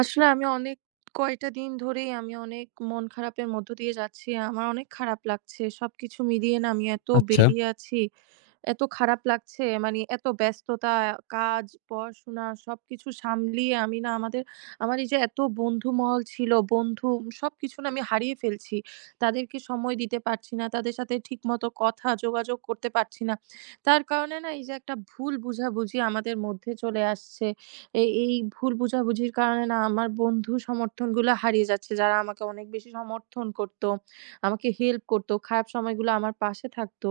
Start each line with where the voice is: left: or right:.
right: আসলে আমি অনেক কয়টা দিন ধরেই আমি অনেক মন খারাপের মধ্য দিয়ে যাচ্ছি। আমার অনেক খারাপ লাগছে। সবকিছু মিলিয়ে না আমি এত
left: আচ্ছা,
right: বেরিয়ে আছি, এত খারাপ লাগছে। মানে এত ব্যস্ততা, কাজ, পড়াশোনা সবকিছু সামলিয়ে আমি না আমার এই যে এত বন্ধুমহল ছিল, বন্ধু সবকিছু না আমি হারিয়ে ফেলছি। তাদেরকে সময় দিতে পারছি না। তাদের সাথে ঠিকমতো কথা যোগাযোগ করতে পারছি না। তার কারণে না এই যে একটা ভুল বুঝাবুঝি আমাদের মধ্যে চলে আসছে। এই ভুল বোঝাবুঝির কারণে না আমার বন্ধু সমর্থনগুলো হারিয়ে যাচ্ছে। যারা আমাকে অনেক বেশি সমর্থন করত, আমাকে হেল্প করত, খারাপ সময়গুলো আমার পাশে থাকত।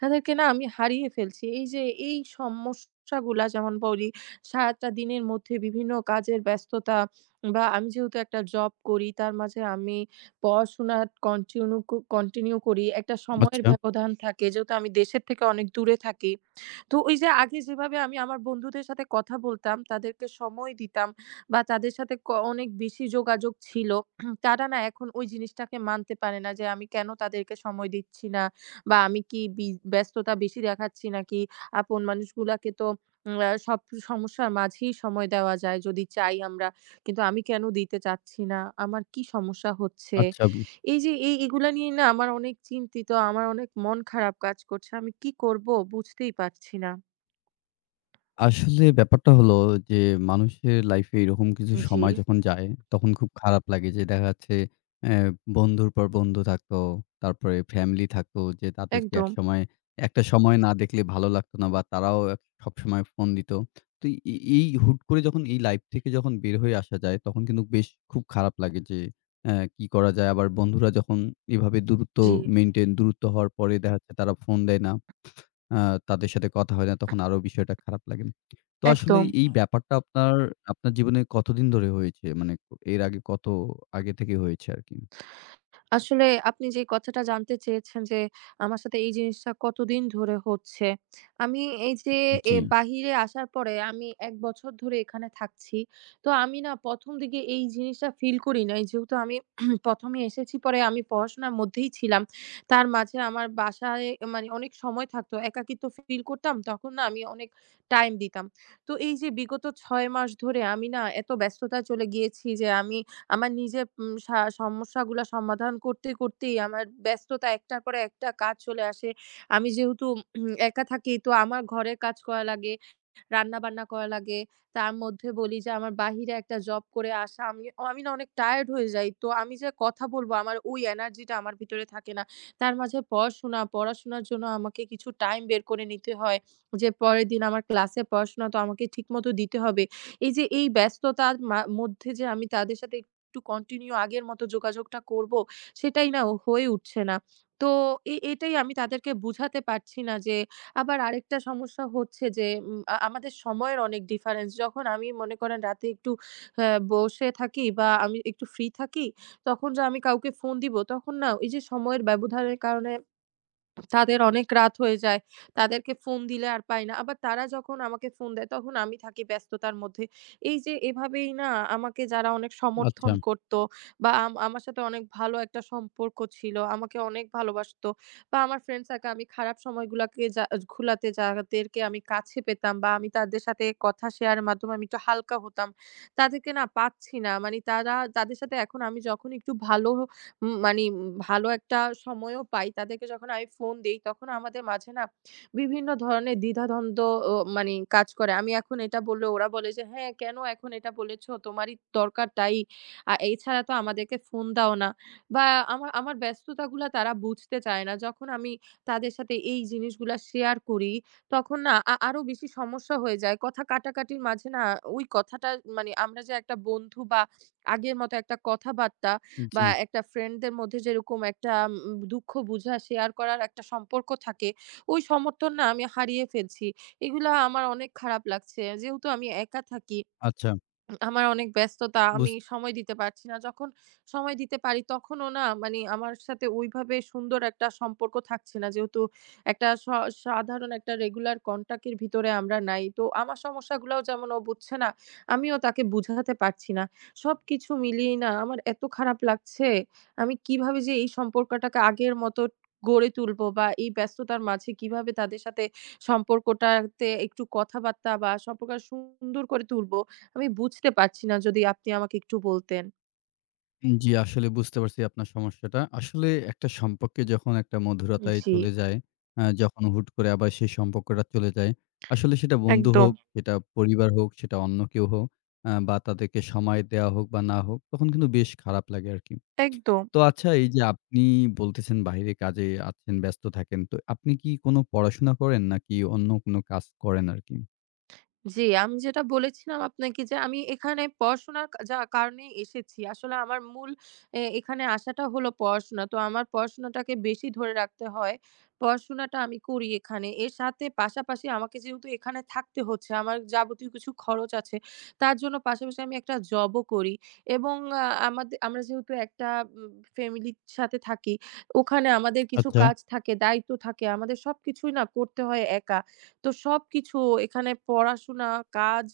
right: তাদেরকে না আমি হারিয়ে ফেলছি। এই যে এই সমস্যাগুলা যেমন বলি সারাটা দিনের মধ্যে বিভিন্ন কাজের ব্যস্ততা বা আমি যেহেতু একটা জব করি তার মাঝে আমি পড়াশোনা কন্টিনিউ করি। একটা সময়ের
left: আচ্ছা,
right: ব্যবধান থাকে যেহেতু আমি দেশের থেকে অনেক দূরে থাকি। তো ওই যে আগে যেভাবে আমি আমার বন্ধুদের সাথে কথা বলতাম, তাদেরকে সময় দিতাম বা তাদের সাথে অনেক বেশি যোগাযোগ ছিল। তারা না এখন ওই জিনিসটাকে মানতে পারে না যে আমি কেন তাদেরকে সময় দিচ্ছি না বা আমি কি বি ব্যস্ততা বেশি দেখাচ্ছি নাকি আপন মানুষগুলাকে তো উম আ সব সমস্যার মাঝেই সময় দেওয়া যায় যদি চাই আমরা। কিন্তু আমি কেন দিতে চাচ্ছি না? আমার কি সমস্যা হচ্ছে?
left: আচ্ছা।
right: এই যে এগুলা নিয়ে না আমার অনেক চিন্তিত, আমার অনেক মন খারাপ কাজ করছে। আমি কি করব বুঝতেই পারছি না।
left: আসলে ব্যাপারটা হলো যে মানুষের লাইফে এরকম কিছু
right: জি,
left: সময় যখন যায়, তখন খুব খারাপ লাগে যে দেখা যাচ্ছে অ্যা বন্ধুর পর বন্ধু থাকতো, তারপরে ফ্যামিলি থাকতো যে তাদেরকে
right: একদম,
left: একসময় একটা সময় না দেখলে ভালো লাগতো না বা তারাও এক সবসময় ফোন দিত। তো এই হুট করে যখন এই লাইফ থেকে যখন বের হয়ে আসা যায়, তখন কিন্তু বেশ খুব খারাপ লাগে যে কি করা যায়? আবার বন্ধুরা যখন এভাবে
right: জি।
left: দূরত্ব হওয়ার পরে দেখা যাচ্ছে তারা ফোন দেয় না। আ তাদের সাথে কথা হয় না তখন আরো বিষয়টা খারাপ লাগে। তো আসলে
right: একদম।
left: এই ব্যাপারটা আপনার, আপনার জীবনে কতদিন ধরে হয়েছে? মানে এর আগে কত আগে থেকে হয়েছে আরকি?
right: আসলে আপনি যে কথাটা জানতে চেয়েছেন যে, আমার সাথে এই জিনিসটা কতদিন ধরে হচ্ছে। আমি এই যে এ
left: জি।
right: বাহিরে আসার পরে আমি ১ বছর ধরে এখানে থাকছি। তো আমি না ১ম দিকে এই জিনিসটা ফিল করি নাই। যেহেতু আমি ১ম এ এসেছি, পরে আমি পড়াশোনার মধ্যেই ছিলাম। তার মাঝে আমার বাসায় মানে অনেক সময় থাকতো। একাকিত্ব ফিল করতাম, তখন না আমি অনেক টাইম দিতাম। তো এই যে বিগত ৬ মাস ধরে আমি না এত ব্যস্ততায় চলে গিয়েছি যে আমি আমার নিজের উম সা সমস্যাগুলা সমাধান করতে, করতেই আমার ব্যস্ততা একটার পরে একটা কাজ চলে আসে। আমি যেহেতু একা থাকি তো আমার ঘরের কাজ করা লাগে। রান্না-বান্না করা লাগে। তার মধ্যে বলি যে আমার বাহিরে একটা জব করে আসা। আমি আমি না অনেক টায়ার্ড হয়ে যাই। তো আমি যে কথা বলব আমার ওই এনার্জি টা আমার ভিতরে থাকে না। তার মাঝে পড়াশোনা, পড়াশোনার জন্য আমাকে কিছু টাইম বের করে নিতে হয়। যে পরের দিন আমার ক্লাসের পড়াশোনা তো আমাকে ঠিকমতো দিতে হবে। এই যে এই ব্যস্ততার মধ্যে যে আমি তাদের সাথে একটু কন্টিনিউ আগের মতো যোগাযোগটা করব, সেটাই না হয়ে উঠছে না। তো এটাই আমি তাদেরকে বুঝাতে পারছি না যে আবার আরেকটা সমস্যা হচ্ছে যে উম আ আমাদের সময়ের অনেক ডিফারেন্স। যখন আমি মনে করেন রাতে একটু বসে থাকি বা আমি একটু ফ্রি থাকি, তখন যে আমি কাউকে ফোন দিব তখন না এই যে সময়ের ব্যবধানের কারণে তাদের অনেক রাত হয়ে যায়। তাদেরকে ফোন দিলে আর পাই না। আবার তারা যখন আমাকে ফোন দেয় তখন আমি থাকি ব্যস্ততার মধ্যে। এই যে এভাবেই না আমাকে যারা অনেক
left: আচ্ছা,
right: সমর্থন করত বা আমার সাথে অনেক ভালো একটা সম্পর্ক ছিল, আমাকে অনেক ভালোবাসতো বা আমার ফ্রেন্ড সার্কেল আমি খারাপ সময়গুলাকে যা গুলাতে যাদেরকে আমি কাছে পেতাম বা আমি তাদের সাথে কথা শেয়ারের মাধ্যমে আমি একটু হালকা হতাম। তাদেরকে না পাচ্ছি না। মানে তাদের সাথে এখন আমি যখন একটু ভালো উম মানে ভালো একটা সময়ও পাই, তাদেরকে যখন আমি ফোন দেই, তখন আমাদের মাঝে না বিভিন্ন ধরনের দ্বিধাদ্বন্দ্ব মানে কাজ করে। আমি এখন এটা বললে ওরা বলে যে, "হ্যাঁ, কেন এখন এটা বলেছ? তোমারই দরকার তাই। এছাড়া তো আমাদেরকে ফোন দাও না।" বা আমার আমার ব্যস্ততাগুলা তারা বুঝতে চায় না। যখন আমি তাদের সাথে এই জিনিসগুলা শেয়ার করি, তখন না আরো বেশি সমস্যা হয়ে যায়। কথা কাটাকাটির মাঝে না ওই কথাটা মানে আমরা যে একটা বন্ধু বা আগের মতো একটা কথাবার্তা বা
left: জি,
right: একটা ফ্রেন্ডদের মধ্যে যেরকম একটা দুঃখ বুঝা শেয়ার করার একটা সম্পর্ক থাকে, ওই সমর্থন না আমি হারিয়ে ফেলছি। এগুলা আমার অনেক খারাপ লাগছে। যেহেতু আমি একা থাকি
left: আচ্ছা।
right: আমার অনেক ব্যস্ততা,
left: বুঝ
right: আমি সময় দিতে পারছি না। যখন সময় দিতে পারি তখনও না মানে আমার সাথে ওইভাবে সুন্দর একটা সম্পর্ক থাকছে না। যেহেতু একটা স সাধারণ একটা রেগুলার কনট্যাক্ট এর ভিতরে আমরা নাই। তো আমার সমস্যাগুলাও যেমন ও বুঝছে না, আমিও তাকে বুঝাতে পারছি না। সবকিছু মিলিয়েই না আমার এত খারাপ লাগছে। আমি কিভাবে যে এই সম্পর্কটাকে আগের মতো গড়ে তুলবো বা এই ব্যস্ততার মাঝে কিভাবে তাদের সাথে সম্পর্কটাতে একটু কথাবার্তা বা সম্পর্কটা সুন্দর করে তুলবো আমি বুঝতে পারছি না, যদি আপনি আমাকে একটু বলতেন।
left: জি, আসলে বুঝতে পারছি আপনার সমস্যাটা। আসলে একটা সম্পর্কে যখন একটা মধুরতায়
right: জি।
left: চলে যায়, যখন হুট করে আবার সেই সম্পর্কটা চলে যায়, আসলে সেটা বন্ধু
right: একদম,
left: হোক, সেটা পরিবার হোক, সেটা অন্য কেউ হোক, বা তাদেরকে সময় দেওয়া হোক বা না হোক, তখন কিন্তু বেশ খারাপ লাগে আরকি।
right: একদম।
left: তো আচ্ছা এই যে আপনি বলতেছেন বাইরে কাজে আছেন, ব্যস্ত থাকেন। তো আপনি কি কোনো পড়াশোনা করেন নাকি অন্য কোনো কাজ করেন আরকি?
right: জি, আমি যেটা বলেছিলাম আপনাকে যে আমি এখানে পড়াশোনার কা যা কারণে এসেছি। আসলে আমার মূল এখানে আসাটা হলো পড়াশোনা। তো আমার পড়াশোনাটাকে বেশি ধরে রাখতে হয়। পড়াশোনাটা আমি করি এখানে। এর সাথে পাশাপাশি আমাকে যেহেতু এখানে থাকতে হচ্ছে, আমার যাবতীয় কিছু খরচ আছে। তার জন্য পাশাপাশি আমি একটা জবও করি এবং আ আমাদে আমরা যেহেতু একটা উম ফ্যামিলির সাথে থাকি, ওখানে আমাদের কিছু
left: আচ্ছা।
right: কাজ থাকে, দায়িত্ব থাকে। আমাদের সবকিছুই না করতে হয় একা। তো সবকিছু এখানে পড়াশোনা, কাজ,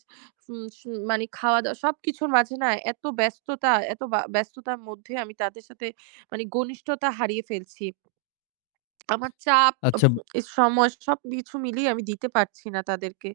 right: উম সু মানে খাওয়া-দাওয়া সবকিছুর মাঝে না এত ব্যস্ততা, এত বা ব্যস্ততার মধ্যে আমি তাদের সাথে মানে ঘনিষ্ঠতা হারিয়ে ফেলছি। আমার চাপ,
left: আচ্ছা
right: সময় সবকিছু মিলিয়ে আমি দিতে পারছি না তাদেরকে।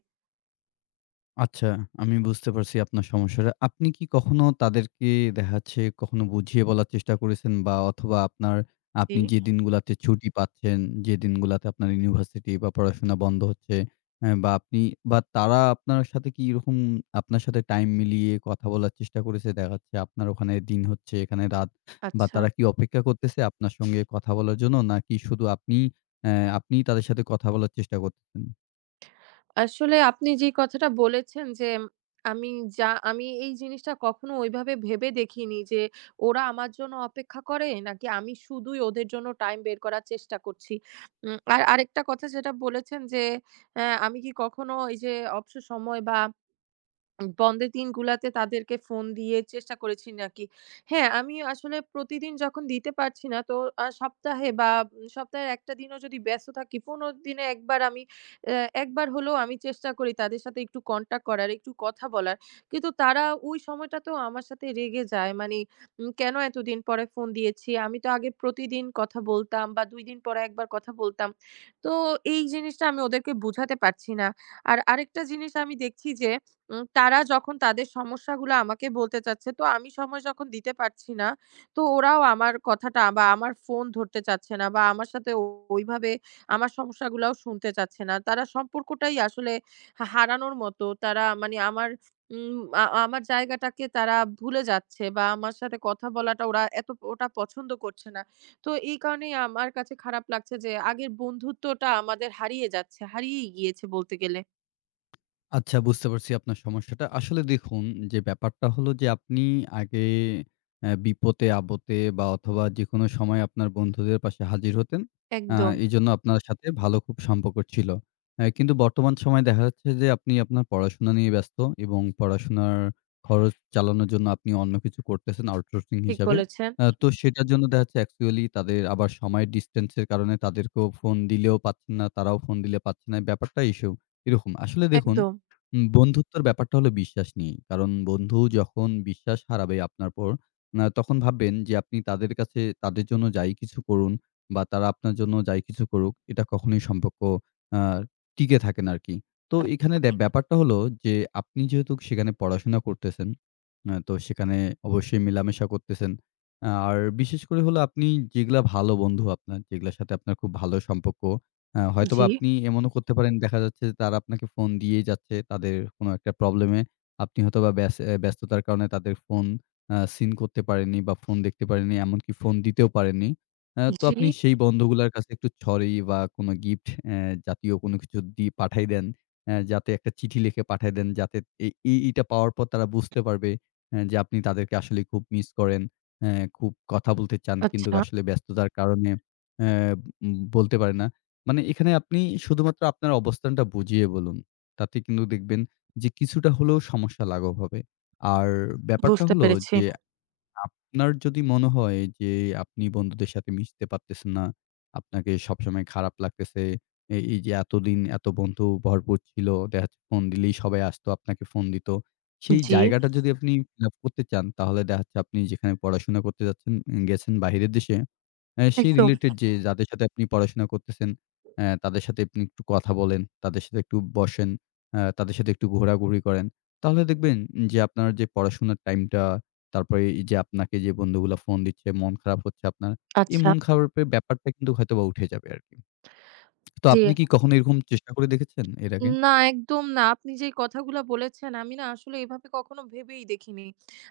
left: আচ্ছা, আমি বুঝতে পারছি আপনার সমস্যাটা। আপনি কি কখনো তাদেরকে দেখা যাচ্ছে কখনো বুঝিয়ে বলার চেষ্টা করেছেন বা অথবা আপনার
right: জি,
left: আপনি যে দিনগুলাতে ছুটি পাচ্ছেন, যে দিনগুলাতে আপনার ইউনিভার্সিটি বা পড়াশোনা বন্ধ হচ্ছে, অ্যা বা আপনি বা তারা আপনার সাথে কি এরকম আপনার সাথে টাইম মিলিয়ে কথা বলার চেষ্টা করেছে? দেখা যাচ্ছে আপনার ওখানে দিন হচ্ছে, এখানে রাত, বা
right: আচ্ছা।
left: তারা কি অপেক্ষা করতেছে আপনার সঙ্গে কথা বলার জন্য? নাকি শুধু আপনি আপনিই তাদের সাথে কথা বলার চেষ্টা করতেছেন?
right: আসলে আপনি যে কথাটা বলেছেন যে, আমি আমি এই জিনিসটা কখনো ওইভাবে ভেবে দেখিনি যে, ওরা আমার জন্য অপেক্ষা করে নাকি আমি শুধুই ওদের জন্য টাইম বের করার চেষ্টা করছি। উম আর আরেকটা কথা যেটা বলেছেন যে, আমি কি কখনো এই যে অবসর সময় বা বন্ধের দিনগুলাতে তাদেরকে ফোন দিয়ে চেষ্টা করেছি নাকি? হ্যাঁ, আমি আসলে প্রতিদিন যখন দিতে পারছি না তো সপ্তাহে বা সপ্তাহের ১ টা দিনও যদি ব্যস্ত থাকি ১৫ দিনে একবার আমি একবার হলেও আমি চেষ্টা করি তাদের সাথে একটু কনট্যাক্ট করার, একটু কথা বলার। কিন্তু তারা ওই সময়টাতেও আমার সাথে রেগে যায়। মানে কেন এতদিন পরে ফোন দিয়েছি? আমি তো আগে প্রতিদিন কথা বলতাম বা ২ দিন পরে একবার কথা বলতাম। তো এই জিনিসটা আমি ওদেরকে বুঝাতে পারছি না। আর আরেকটা জিনিস আমি দেখছি যে তারা যখন তাদের সমস্যাগুলো আমাকে বলতে চাচ্ছে, তো আমি সময় যখন দিতে পারছি না, তো ওরাও আমার কথাটা বা আমার ফোন ধরতে চাচ্ছে না বা আমার সাথে ওইভাবে আমার সমস্যাগুলাও শুনতে চাচ্ছে না। তারা সম্পর্কটাই আসলে হারানোর মতো। তারা মানে আমার উম আ আমার জায়গাটাকে তারা ভুলে যাচ্ছে বা আমার সাথে কথা বলাটা ওরা এত ওটা পছন্দ করছে না। তো এই কারণেই আমার কাছে খারাপ লাগছে যে আগের বন্ধুত্বটা আমাদের হারিয়ে যাচ্ছে, হারিয়েই গিয়েছে বলতে গেলে।
left: আচ্ছা, বুঝতে পারছি আপনার সমস্যাটা। আসলে দেখুন, যে ব্যাপারটা হলো যে আপনি আগে বিপদে আপদে বা অথবা যেকোনো সময় আপনার বন্ধুদের পাশে হাজির হতেন। আ
right: একদম,
left: এজন্য আপনার সাথে ভালো খুব সম্পর্ক ছিল। কিন্তু বর্তমান সময়ে দেখা যাচ্ছে যে আপনি আপনার পড়াশোনা নিয়ে ব্যস্ত এবং পড়াশোনার খরচ চালানোর জন্য আপনি অন্য কিছু করতেছেন আউটসোর্সিং
right: ঠিক
left: হিসাবে।
right: বলেছেন।
left: তো সেটার জন্য দেখা যাচ্ছে অ্যাকচুয়ালি তাদের আবার সময়ের ডিসট্যান্স এর কারণে তাদেরকেও ফোন দিলেও পাচ্ছেন না, তারাও ফোন দিলে পাচ্ছে না। ব্যাপারটা ইস্যু এরকম। আসলে দেখুন,
right: একদম।
left: বন্ধুত্বর ব্যাপারটা হলো বিশ্বাস নিয়ে। কারণ বন্ধু যখন বিশ্বাস হারাবে আপনার উপর, তখন ভাববেন যে আপনি তাদের কাছে তাদের জন্য যাই কিছু করুন বা তারা আপনার জন্য যাই কিছু করুক, এটা কখনোই সম্পর্ক আ টিকে থাকে না আরকি। তো এখানে ব্যাপারটা হলো যে আপনি যেহেতু সেখানে পড়াশোনা করতেছেন, তো সেখানে অবশ্যই মেলামেশা করতেছেন। আর বিশেষ করে হলো আপনি যেগুলা ভালো বন্ধু আপনার, যেগুলার সাথে আপনার খুব ভালো সম্পর্ক। হ্যাঁ,
right: জি,
left: হয়তোবা আপনি এমনও করতে পারেন দেখা যাচ্ছে যে তারা আপনাকে ফোন দিয়েই যাচ্ছে তাদের কোনো একটা প্রবলেমে। আপনি হয়তোবা ব্যস্ততার কারণে তাদের ফোন সিন করতে পারেননি বা ফোন দেখতে পারেননি, এমনকি ফোন দিতেও পারেননি। তো
right: জি,
left: আপনি সেই বন্ধুগুলার কাছে একটু সরি বা কোনো গিফট জাতীয় কোনো কিছু দিয়ে পাঠাই দেন। যাতে একটা চিঠি লিখে পাঠায় দেন, যাতে এই এই এইটা পাওয়ার পর তারা বুঝতে পারবে যে আপনি তাদেরকে আসলে খুব মিস করেন, অ্যা খুব কথা বলতে চান কিন্তু
right: আচ্ছা
left: আসলে ব্যস্ততার কারণে অ্যা উম বলতে পারেন না। মানে এখানে আপনি শুধুমাত্র আপনার অবস্থানটা বুঝিয়ে বলুন। তাতে কিন্তু দেখবেন যে কিছুটা হলেও সমস্যা লাঘব হবে। আর ব্যাপারটা
right: বুঝতে
left: হলো
right: পেরেছি।
left: যে আপনার যদি মনে হয় যে আপনি বন্ধুদের সাথে মিশতে পারতেছেন না, আপনাকে সবসময় খারাপ লাগতেছে। এই যে এতদিন এত বন্ধু ভরপুর ছিল, দেখা যাচ্ছে ফোন দিলেই সবাই আসতো, আপনাকে ফোন দিত। সেই
right: জি,
left: জায়গাটা যদি আপনি ফিল আপ করতে চান তাহলে দেখা যাচ্ছে আপনি যেখানে পড়াশোনা করতে গেছেন বাহিরের দেশে, সেই
right: একদম।
left: রিলেটেড যে যাদের সাথে আপনি পড়াশোনা করতেছেন, তাদের সাথে আপনি একটু কথা বলেন, তাদের সাথে একটু বসেন, তাদের সাথে একটু ঘোরাঘুরি করেন। তাহলে দেখবেন যে আপনার যে পড়াশোনার টাইমটা, তারপরে এই যে আপনাকে যে বন্ধুগুলা ফোন দিচ্ছে, মন খারাপ হচ্ছে আপনার, এই
right: আচ্ছা,
left: মন খারাপের ব্যাপারটা কিন্তু হয়তোবা উঠে যাবে আরকি। তো
right: জি।
left: আপনি কি কখনো এরকম চেষ্টা করে দেখেছেন এর আগে?
right: না, একদম না। আপনি যেই কথাগুলা বলেছেন, আমি না আসলে এভাবে কখনো ভেবেই দেখিনি।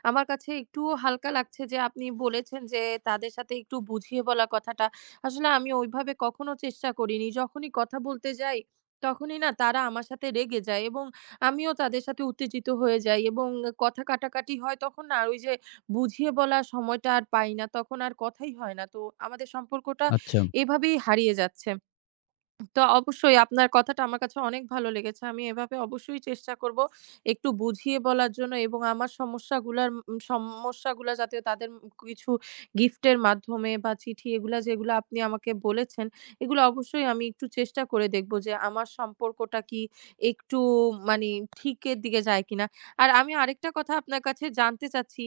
right: আমার কাছে একটুও হালকা লাগছে যে আপনি বলেছেন যে, তাদের সাথে একটু বুঝিয়ে বলা কথাটা। আসলে আমি ওইভাবে কখনো চেষ্টা করিনি। যখনই কথা বলতে যাই, তখনই না তারা আমার সাথে রেগে যায় এবং আমিও তাদের সাথে উত্তেজিত হয়ে যাই এবং কথা কাটাকাটি হয় তখন না আর ওই যে বুঝিয়ে বলার সময়টা আর পাই না। তখন আর কথাই হয় না। তো আমাদের সম্পর্কটা
left: আচ্ছা।
right: এভাবেই হারিয়ে যাচ্ছে। তো অবশ্যই আপনার কথাটা আমার কাছে অনেক ভালো লেগেছে। আমি এভাবে অবশ্যই চেষ্টা করব একটু বুঝিয়ে বলার জন্য এবং আমার সমস্যাগুলা যাতে তাদের কিছু গিফটের মাধ্যমে বা চিঠি এগুলা যেগুলা আপনি আমাকে বলেছেন, এগুলো অবশ্যই আমি একটু চেষ্টা করে দেখব যে আমার সম্পর্কটা কি একটু মানি ঠিকের দিকে যায় কিনা। আর আমি আরেকটা কথা আপনার কাছে জানতে চাচ্ছি,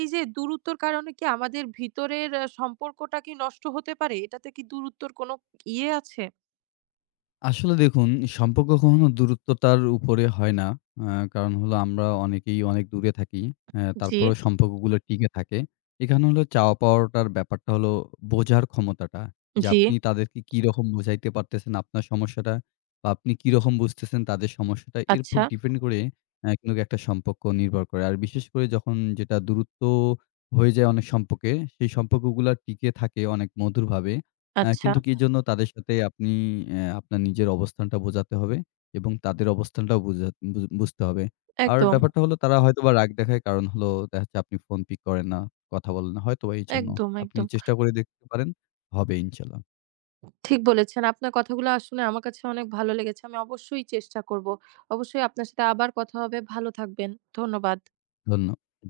right: এই যে দূরত্বর কারণে কি আমাদের ভিতরের সম্পর্কটা কি নষ্ট হতে পারে? এটাতে কি দূরত্বর কোনো ইয়ে আছে?
left: আসলে দেখুন, সম্পর্ক কখনো দূরত্বতার উপরে হয় না। আ কারণ হলো আমরা অনেকেই অনেক দূরে থাকি। হ্যাঁ,
right: জি,
left: তারপরেও সম্পর্কগুলো টিকে থাকে। এখানে হলো চাওয়া পাওয়াটার ব্যাপারটা হলো বোঝার ক্ষমতাটা। যে
right: জি।
left: আপনি তাদেরকে কিরকম বোঝাইতে পারতেছেন আপনার সমস্যাটা বা আপনি কিরকম বুঝতেছেন তাদের সমস্যাটা, এর উপর
right: আচ্ছা,
left: ডিপেন্ড করে কিন্তু একটা সম্পর্ক নির্ভর করে। আর বিশেষ করে যখন যেটা দূরত্ব হয়ে যায় অনেক সম্পর্কে, সেই সম্পর্কগুলা টিকে থাকে অনেক মধুরভাবে।
right: আচ্ছা।
left: কিন্তু কি জন্য তাদের সাথে আপনি আপনার নিজের অবস্থানটা বোঝাতে হবে এবং তাদের অবস্থানটাও বুঝা বু বুঝতে হবে। আর
right: একদম,
left: ব্যাপারটা হলো তারা হয়তোবা রাগ দেখায় কারণ হলো দেখা যাচ্ছে আপনি ফোন পিক করেন না, কথা বলেন না। হয়তোবা এইজন্য।
right: একদম,
left: আপনি
right: একদম।
left: চেষ্টা করে দেখতে পারেন, হবে ইনশাআল্লাহ।
right: ঠিক বলেছেন। আপনার কথাগুলো শুনে আমার কাছে অনেক ভালো লেগেছে। আমি অবশ্যই চেষ্টা করব। অবশ্যই আপনার সাথে আবার কথা হবে। ভালো থাকবেন। ধন্যবাদ।
left: ধন্য